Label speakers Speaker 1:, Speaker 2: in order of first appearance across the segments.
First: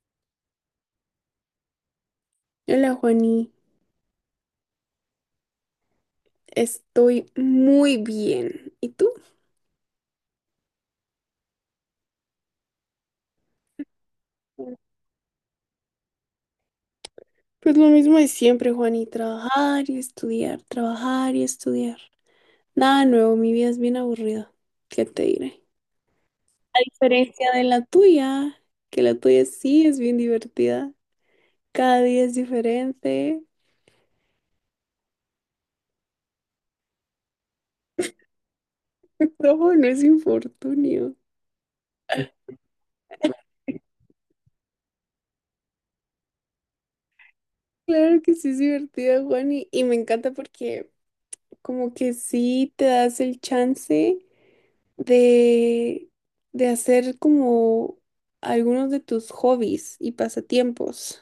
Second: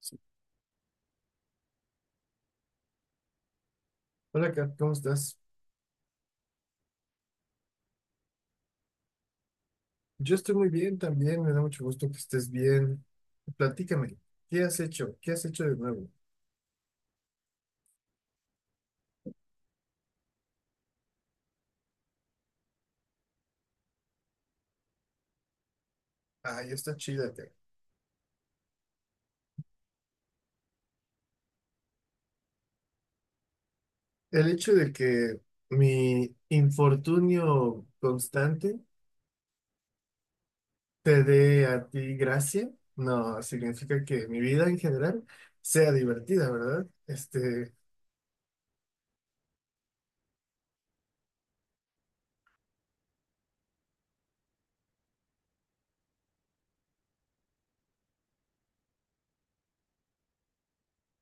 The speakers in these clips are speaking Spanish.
Speaker 1: Sí.
Speaker 2: Hola, Juani.
Speaker 1: Hola, Kat, ¿cómo estás?
Speaker 2: Estoy muy bien. ¿Y tú?
Speaker 1: Yo estoy muy bien también, me da mucho gusto que estés bien. Platícame, ¿qué
Speaker 2: Hola.
Speaker 1: has hecho? ¿Qué has hecho de nuevo?
Speaker 2: Pues lo mismo de siempre, Juani. Trabajar y estudiar, trabajar y estudiar. Nada nuevo, mi vida es bien aburrida. ¿Qué te diré?
Speaker 1: Ay,
Speaker 2: A
Speaker 1: está chida, Kat.
Speaker 2: diferencia de la tuya, que la tuya sí es bien divertida. Cada día es diferente.
Speaker 1: El hecho de que mi infortunio constante
Speaker 2: No, no es infortunio.
Speaker 1: te dé a ti gracia, no, significa que mi vida en general sea divertida, ¿verdad?
Speaker 2: Claro que sí es divertida, Juani. Y me encanta porque como que sí te das el chance de, de hacer como algunos de tus hobbies y pasatiempos.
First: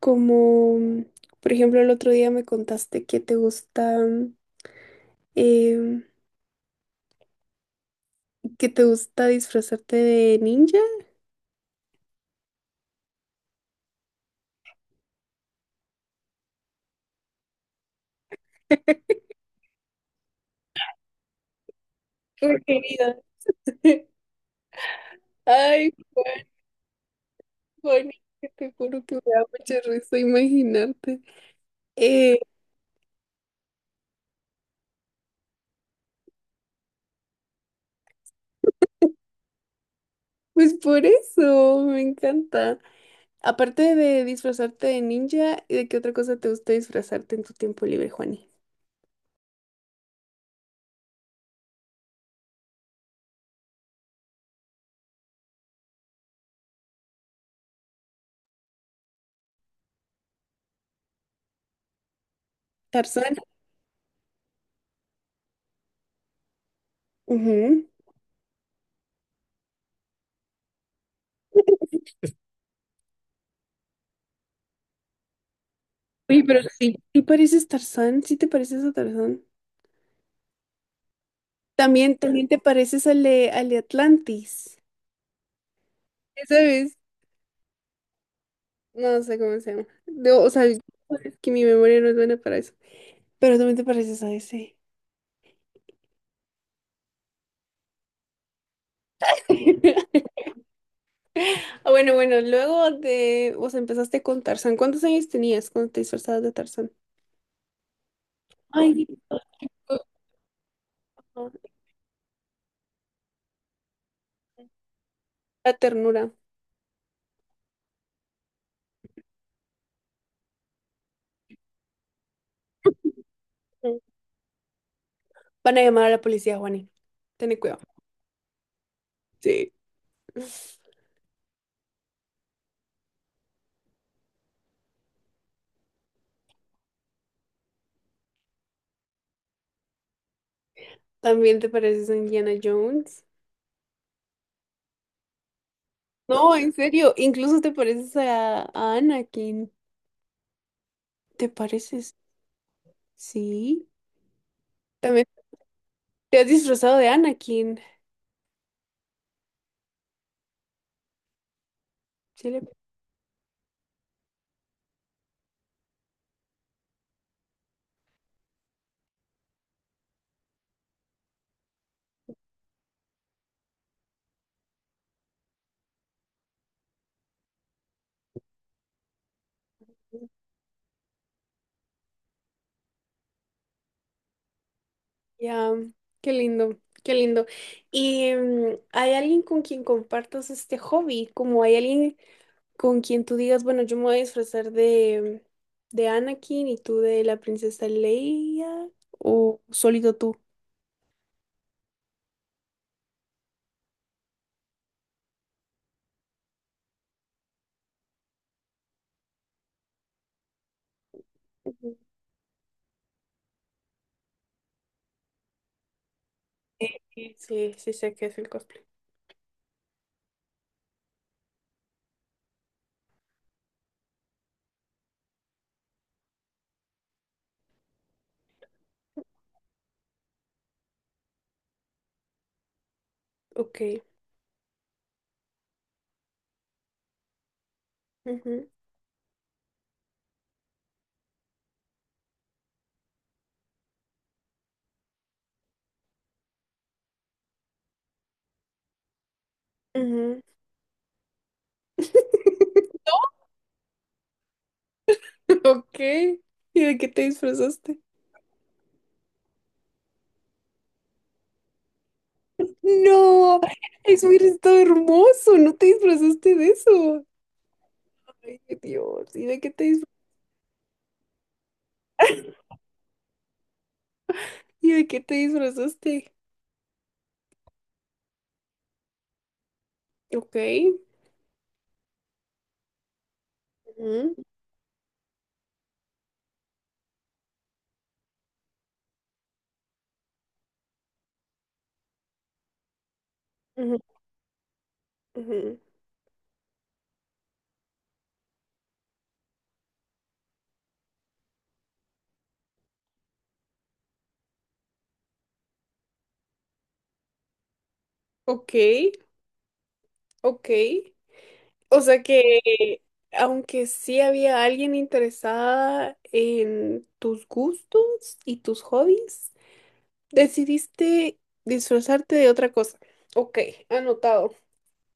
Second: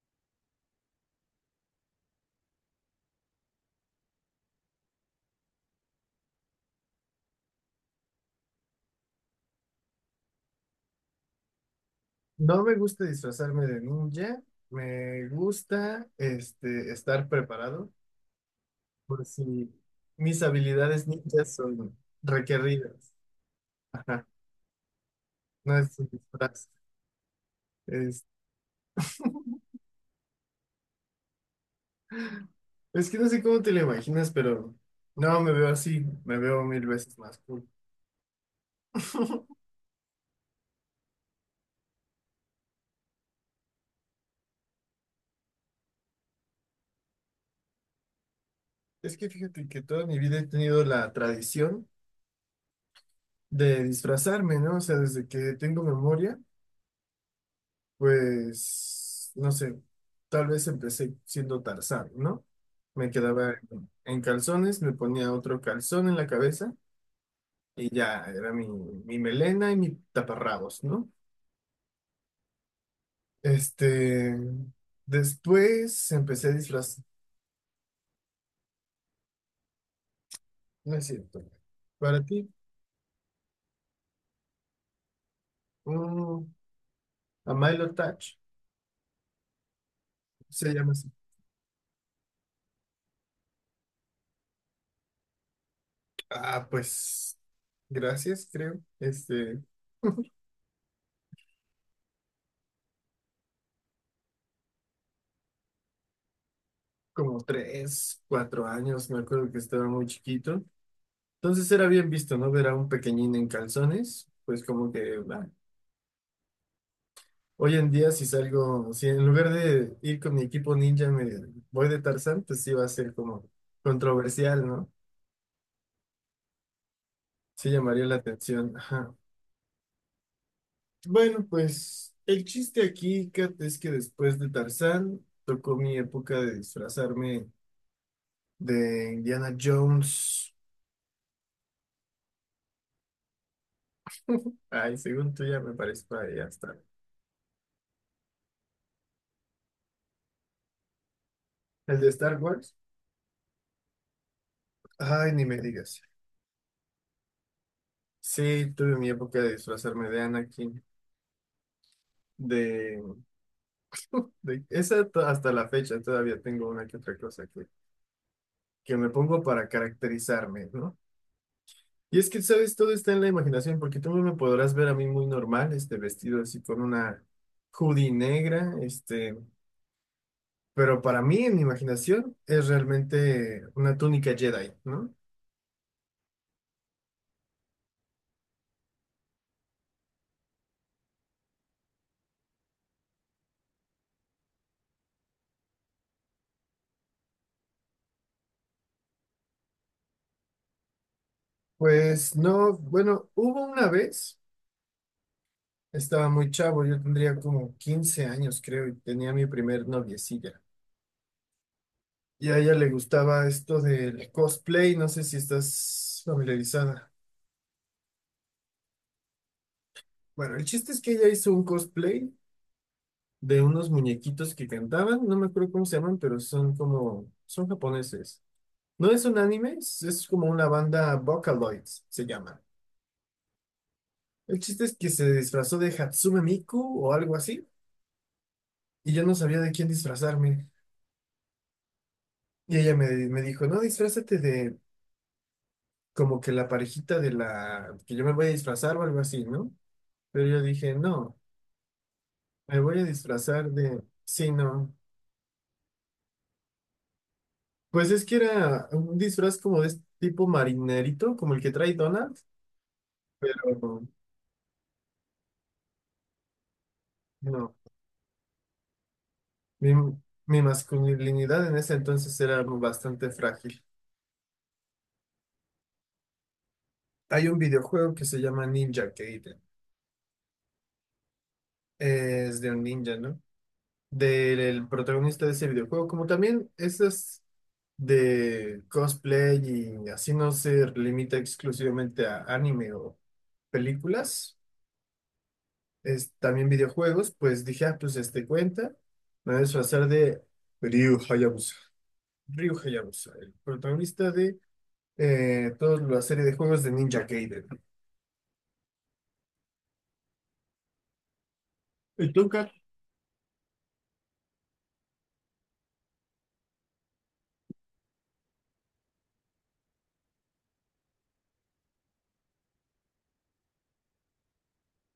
Speaker 2: Como, por ejemplo, el otro día me contaste que te gusta, em, que te gusta disfrazarte de ninja.
Speaker 1: No me gusta disfrazarme de ninja, me gusta, estar preparado, por si mis habilidades ninjas son
Speaker 2: Por
Speaker 1: requeridas.
Speaker 2: querida.
Speaker 1: Ajá, no
Speaker 2: Ay,
Speaker 1: es un
Speaker 2: Juan,
Speaker 1: disfraz.
Speaker 2: Juan,
Speaker 1: Es,
Speaker 2: que te juro que me da mucha risa imaginarte. Eh,
Speaker 1: es que no sé cómo te lo imaginas, pero no, me veo así, me veo mil veces más cool.
Speaker 2: pues por eso, me encanta. Aparte de disfrazarte de ninja, ¿y de qué otra cosa te gusta disfrazarte en tu tiempo libre, Juani?
Speaker 1: Es que fíjate que toda mi vida he tenido la tradición de disfrazarme, ¿no? O sea, desde que tengo memoria, pues, no sé, tal vez empecé siendo Tarzán, ¿no? Me
Speaker 2: Tarzán.
Speaker 1: quedaba en calzones, me ponía otro calzón en la cabeza.
Speaker 2: Ujú.
Speaker 1: Y ya, era mi melena y mis taparrabos, ¿no? Este, Después
Speaker 2: Oye,
Speaker 1: empecé a
Speaker 2: pero sí.
Speaker 1: disfrazar,
Speaker 2: ¿Sí pareces Tarzán? ¿Sí te pareces a Tarzán?
Speaker 1: no es cierto.
Speaker 2: También,
Speaker 1: Para
Speaker 2: también
Speaker 1: ti,
Speaker 2: te pareces al de Atlantis.
Speaker 1: un
Speaker 2: ¿Sabes?
Speaker 1: a Milo Touch,
Speaker 2: No sé cómo se llama. No, o sea,
Speaker 1: se
Speaker 2: es
Speaker 1: llama así.
Speaker 2: que mi memoria no es buena para eso. Pero también te pareces a ese.
Speaker 1: Ah, pues, gracias, creo.
Speaker 2: Ah, bueno, bueno, luego de, o sea, empezaste con Tarzán. ¿Cuántos años tenías cuando te disfrazabas de Tarzán?
Speaker 1: Como tres, cuatro
Speaker 2: Ay,
Speaker 1: años, me acuerdo que estaba muy chiquito. Entonces era bien visto, ¿no? Ver a un pequeñín en calzones, pues como que, ah,
Speaker 2: la ternura.
Speaker 1: hoy en día, si salgo, si en lugar de ir con mi equipo ninja me voy de Tarzán, pues sí va a ser como controversial, ¿no?
Speaker 2: Van a llamar a la policía, Juani. Ten
Speaker 1: Sí
Speaker 2: cuidado.
Speaker 1: llamaría la atención. Ajá.
Speaker 2: Sí.
Speaker 1: Bueno, pues el chiste aquí, Kat, es que después de Tarzán tocó mi época de disfrazarme de Indiana Jones.
Speaker 2: También te pareces a Indiana Jones.
Speaker 1: Ay, según tú ya me parezco ahí
Speaker 2: No, en
Speaker 1: hasta.
Speaker 2: serio, incluso te pareces a Anakin. ¿Te
Speaker 1: El de
Speaker 2: pareces?
Speaker 1: Star Wars.
Speaker 2: Sí. También
Speaker 1: Ay, ni me digas.
Speaker 2: te has disfrazado de Anakin.
Speaker 1: Sí, tuve mi época de disfrazarme de Anakin,
Speaker 2: Sí, le...
Speaker 1: de hasta la fecha todavía tengo una que otra cosa que me pongo para caracterizarme, ¿no? Y es que, ¿sabes? Todo está en la imaginación, porque tú me podrás ver a mí muy normal, este vestido así con una hoodie negra, pero para mí en mi imaginación es realmente una túnica Jedi, ¿no?
Speaker 2: Ya, qué lindo, qué lindo. ¿Y mm, hay alguien con quien compartas este hobby? Como hay alguien con quien tú digas, bueno, yo me voy a disfrazar de Anakin y tú de la princesa Leia, o solito tú.
Speaker 1: Pues no, bueno, hubo una vez, estaba muy chavo, yo tendría como 15 años, creo, y tenía mi primer noviecilla.
Speaker 2: Ujú.
Speaker 1: Y a ella le gustaba esto del cosplay, no sé si estás familiarizada.
Speaker 2: Sí, sí, sí sé que es el cosplay.
Speaker 1: Bueno, el chiste es que ella hizo un cosplay de unos muñequitos que cantaban, no me acuerdo cómo se llaman, pero son como, son japoneses. No es un anime, es como una banda Vocaloids, se llama.
Speaker 2: Ok.
Speaker 1: El chiste es que se disfrazó de Hatsume Miku o algo así,
Speaker 2: Ujú,
Speaker 1: y yo no sabía de quién disfrazarme. Y ella me dijo, no, disfrázate de como que la parejita de la que yo me voy a disfrazar o algo así, ¿no?
Speaker 2: ujú.
Speaker 1: Pero yo dije, no. Me voy a disfrazar de... Sí, no.
Speaker 2: Ok. ¿Y de qué te disfrazaste?
Speaker 1: Pues es que era un disfraz como de este tipo marinerito, como el que trae Donald,
Speaker 2: No,
Speaker 1: pero
Speaker 2: es muy está hermoso. No te disfrazaste de eso.
Speaker 1: no.
Speaker 2: Ay, Dios. ¿Y de qué te
Speaker 1: Mi,
Speaker 2: disfra-
Speaker 1: Mi masculinidad en ese entonces era bastante frágil.
Speaker 2: ¿Y de qué te disfrazaste?
Speaker 1: Hay un videojuego que se llama Ninja Gaiden.
Speaker 2: Ok.
Speaker 1: Es de un ninja, ¿no?
Speaker 2: Ujú,
Speaker 1: Del protagonista de ese videojuego, como también esas de cosplay y así no se limita exclusivamente a anime o
Speaker 2: ujú,
Speaker 1: películas.
Speaker 2: ujú.
Speaker 1: Es, también videojuegos, pues dije, ah, pues este cuenta, me voy a disfrazar de Ryu Hayabusa. Ryu Hayabusa, el protagonista de toda la serie de juegos de Ninja Gaiden.
Speaker 2: Ok, ok. O sea
Speaker 1: ¿Y tú, Kat?
Speaker 2: que, aunque sí había alguien interesada en tus gustos y tus hobbies, decidiste disfrazarte de otra cosa. Ok, anotado.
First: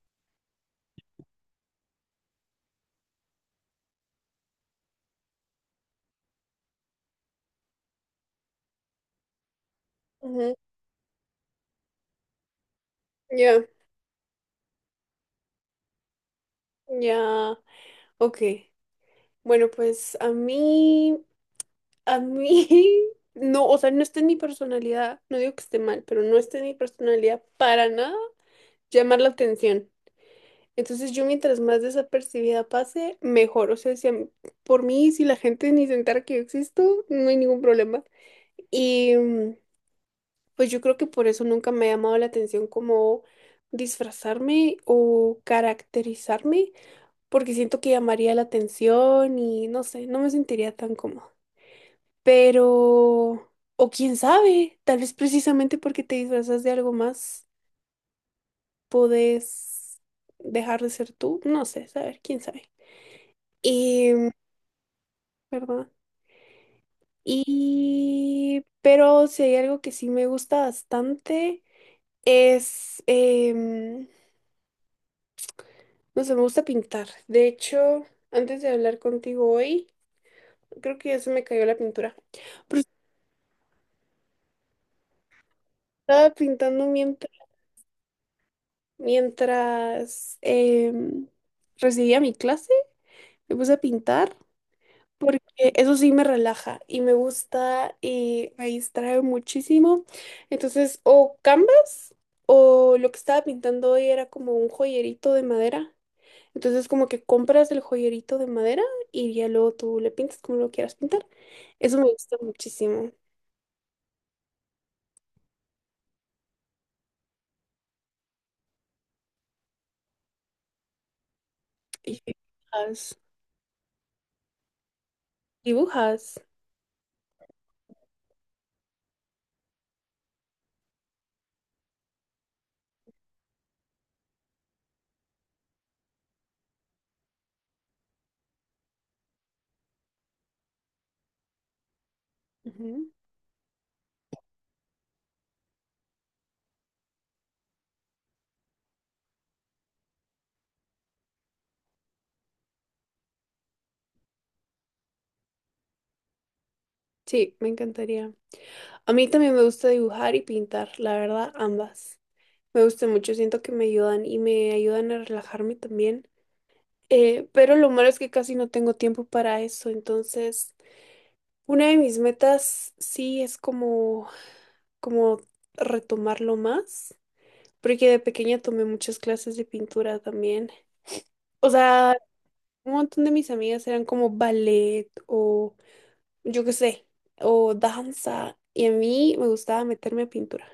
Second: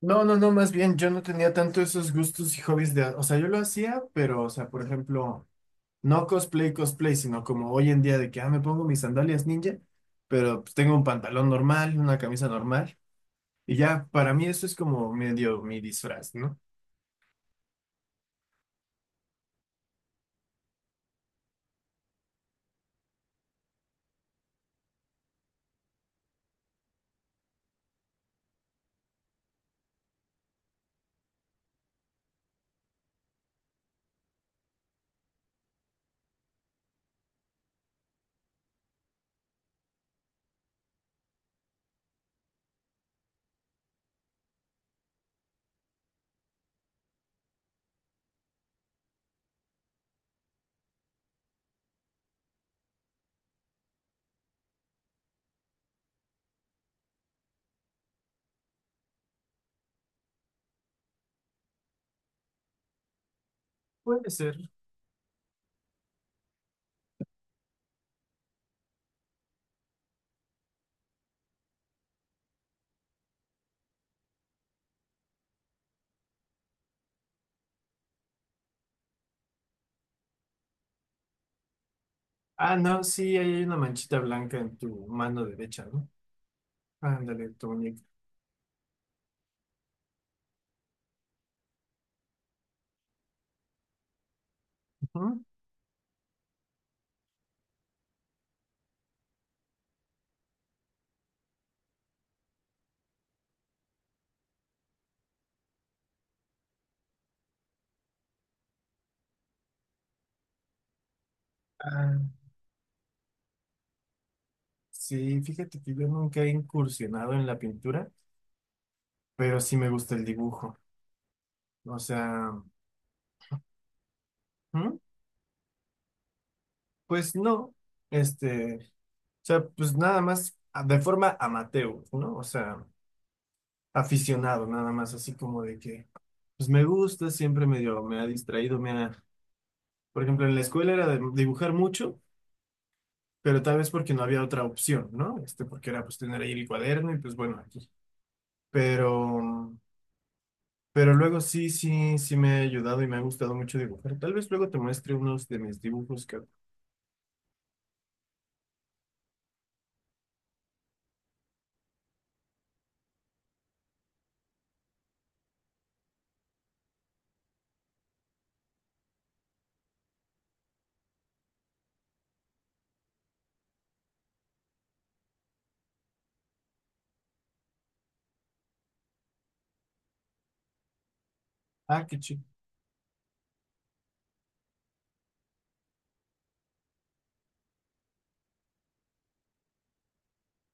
Speaker 1: No, no, no, más bien yo no tenía tanto esos gustos y hobbies de, o sea, yo lo hacía, pero, o sea, por ejemplo, no cosplay, cosplay, sino como hoy en día de que, ah, me pongo mis sandalias ninja,
Speaker 2: Ujú,
Speaker 1: pero pues tengo un pantalón normal, una camisa normal,
Speaker 2: ya,
Speaker 1: y ya, para mí eso es como medio mi disfraz, ¿no?
Speaker 2: ya. Ok, bueno, pues a mí, no, o sea, no está en mi personalidad, no digo que esté mal, pero no está en mi personalidad para nada llamar la atención. Entonces yo mientras más desapercibida pase, mejor. O sea, si a mí- por mí, si la gente ni se entera que yo existo, no hay ningún problema. Y mm, pues yo creo que por eso nunca me ha llamado la atención como disfrazarme o caracterizarme, porque siento que llamaría la atención y no sé, no me sentiría tan cómoda. Pero, o quién sabe, tal vez precisamente porque te disfrazas de algo más, podés dejar de ser tú, no sé, saber, quién sabe. Y,
Speaker 1: Puede ser.
Speaker 2: ¿verdad? Y, pero si hay algo que sí me gusta bastante, es, no sé, me gusta pintar. De hecho, antes de hablar contigo hoy, creo que ya se me cayó la pintura,
Speaker 1: Ah,
Speaker 2: pero
Speaker 1: no, sí, ahí hay una manchita blanca en tu mano derecha, ¿no?
Speaker 2: estaba pintando mientras,
Speaker 1: Ándale, tu muñeca.
Speaker 2: mientras recibía mi clase. Me puse a pintar porque
Speaker 1: Ujú.
Speaker 2: eso sí me relaja y me gusta y me distrae muchísimo. Entonces, o canvas o lo que estaba pintando hoy era como un joyerito de madera. Entonces, como que compras el joyerito de madera y ya luego tú le pintas como lo quieras pintar. Eso me
Speaker 1: Ah,
Speaker 2: gusta muchísimo.
Speaker 1: sí, fíjate que yo nunca he incursionado en la pintura, pero sí me gusta el dibujo. O
Speaker 2: Y
Speaker 1: sea,
Speaker 2: dibujas,
Speaker 1: ¿mm?
Speaker 2: dibujas.
Speaker 1: Pues no, este, o sea, pues nada más a- de forma amateur, ¿no? O sea, aficionado, nada más así como de que, pues me gusta, siempre medio me ha distraído, me ha, por ejemplo, en la escuela era de dibujar mucho,
Speaker 2: Ujú.
Speaker 1: pero tal vez porque no había otra opción, ¿no? Porque era pues tener ahí el cuaderno y pues bueno, aquí. Pero, pero luego sí, sí me ha ayudado y me ha gustado mucho dibujar. Tal vez luego te muestre unos de mis dibujos que...
Speaker 2: Sí, me encantaría. A mí también me gusta dibujar y pintar, la verdad, ambas. Me gusta mucho, siento que me ayudan y me ayudan a relajarme también. Pero lo malo es que casi no tengo tiempo para eso, entonces una de mis metas sí es como retomarlo más, porque de pequeña tomé muchas clases de pintura también. O
Speaker 1: Ah,
Speaker 2: sea,
Speaker 1: qué chido.
Speaker 2: un montón de mis amigas eran como ballet o yo qué sé, o danza, y a mí me gustaba meterme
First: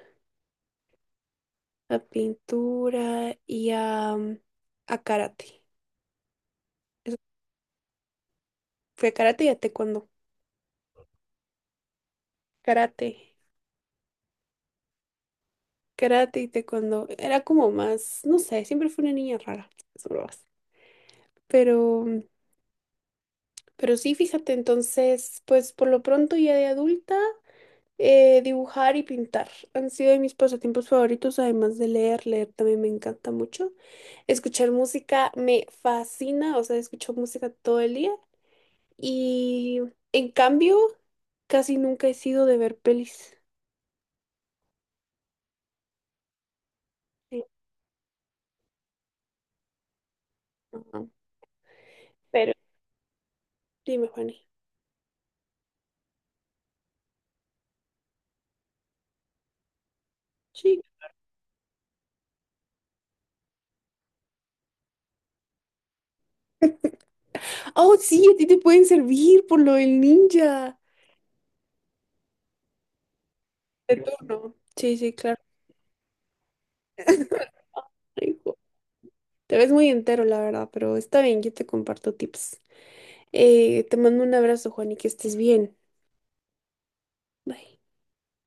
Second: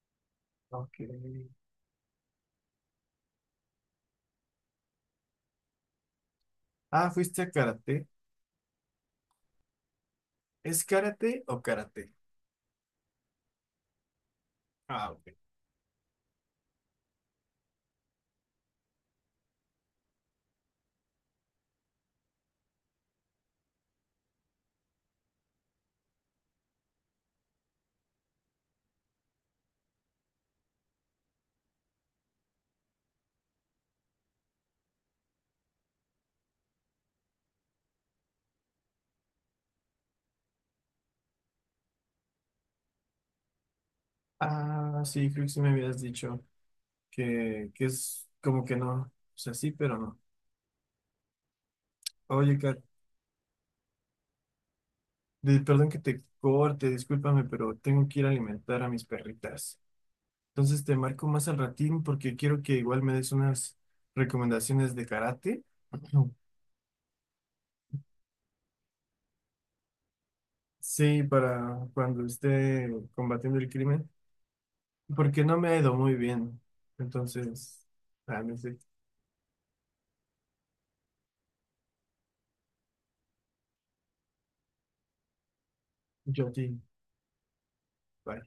Speaker 1: Ok.
Speaker 2: a pintura y a, mm, a karate.
Speaker 1: Ah,
Speaker 2: Eso-
Speaker 1: ¿fuiste a karate?
Speaker 2: fui a karate y a taekwondo.
Speaker 1: ¿Es karate o karate?
Speaker 2: Karate,
Speaker 1: Ah, ok.
Speaker 2: karate y taekwondo. Era como más, no sé, siempre fui una niña rara, eso lo hace. Pero mm, pero sí, fíjate, entonces, pues por lo pronto ya de adulta, dibujar y pintar han sido de mis pasatiempos favoritos, además de leer, leer también me encanta mucho. Escuchar música me fascina, o sea, escucho música todo el día y en cambio, casi nunca he sido de ver pelis.
Speaker 1: Ah, sí, creo que sí me habías dicho
Speaker 2: Eh,
Speaker 1: que es como que no. O sea, sí, pero no.
Speaker 2: ajá. Pero
Speaker 1: Oye, Kat,
Speaker 2: dime, Juani.
Speaker 1: perdón que te corte, discúlpame, pero tengo que ir a alimentar a mis perritas.
Speaker 2: Sí.
Speaker 1: Entonces te marco más al ratín porque quiero que igual me des unas recomendaciones de karate.
Speaker 2: Oh, sí, a ti te pueden servir por lo del ninja.
Speaker 1: Sí, para cuando esté combatiendo el
Speaker 2: De
Speaker 1: crimen,
Speaker 2: turno. Sí, sí, claro.
Speaker 1: porque no me ha ido muy bien. Entonces, ah, no sé.
Speaker 2: Te ves muy entero, la verdad, pero está bien, yo te comparto tips. Te mando un abrazo, Juan, y que estés bien.
Speaker 1: Yo a ti.
Speaker 2: Bye.
Speaker 1: Bye.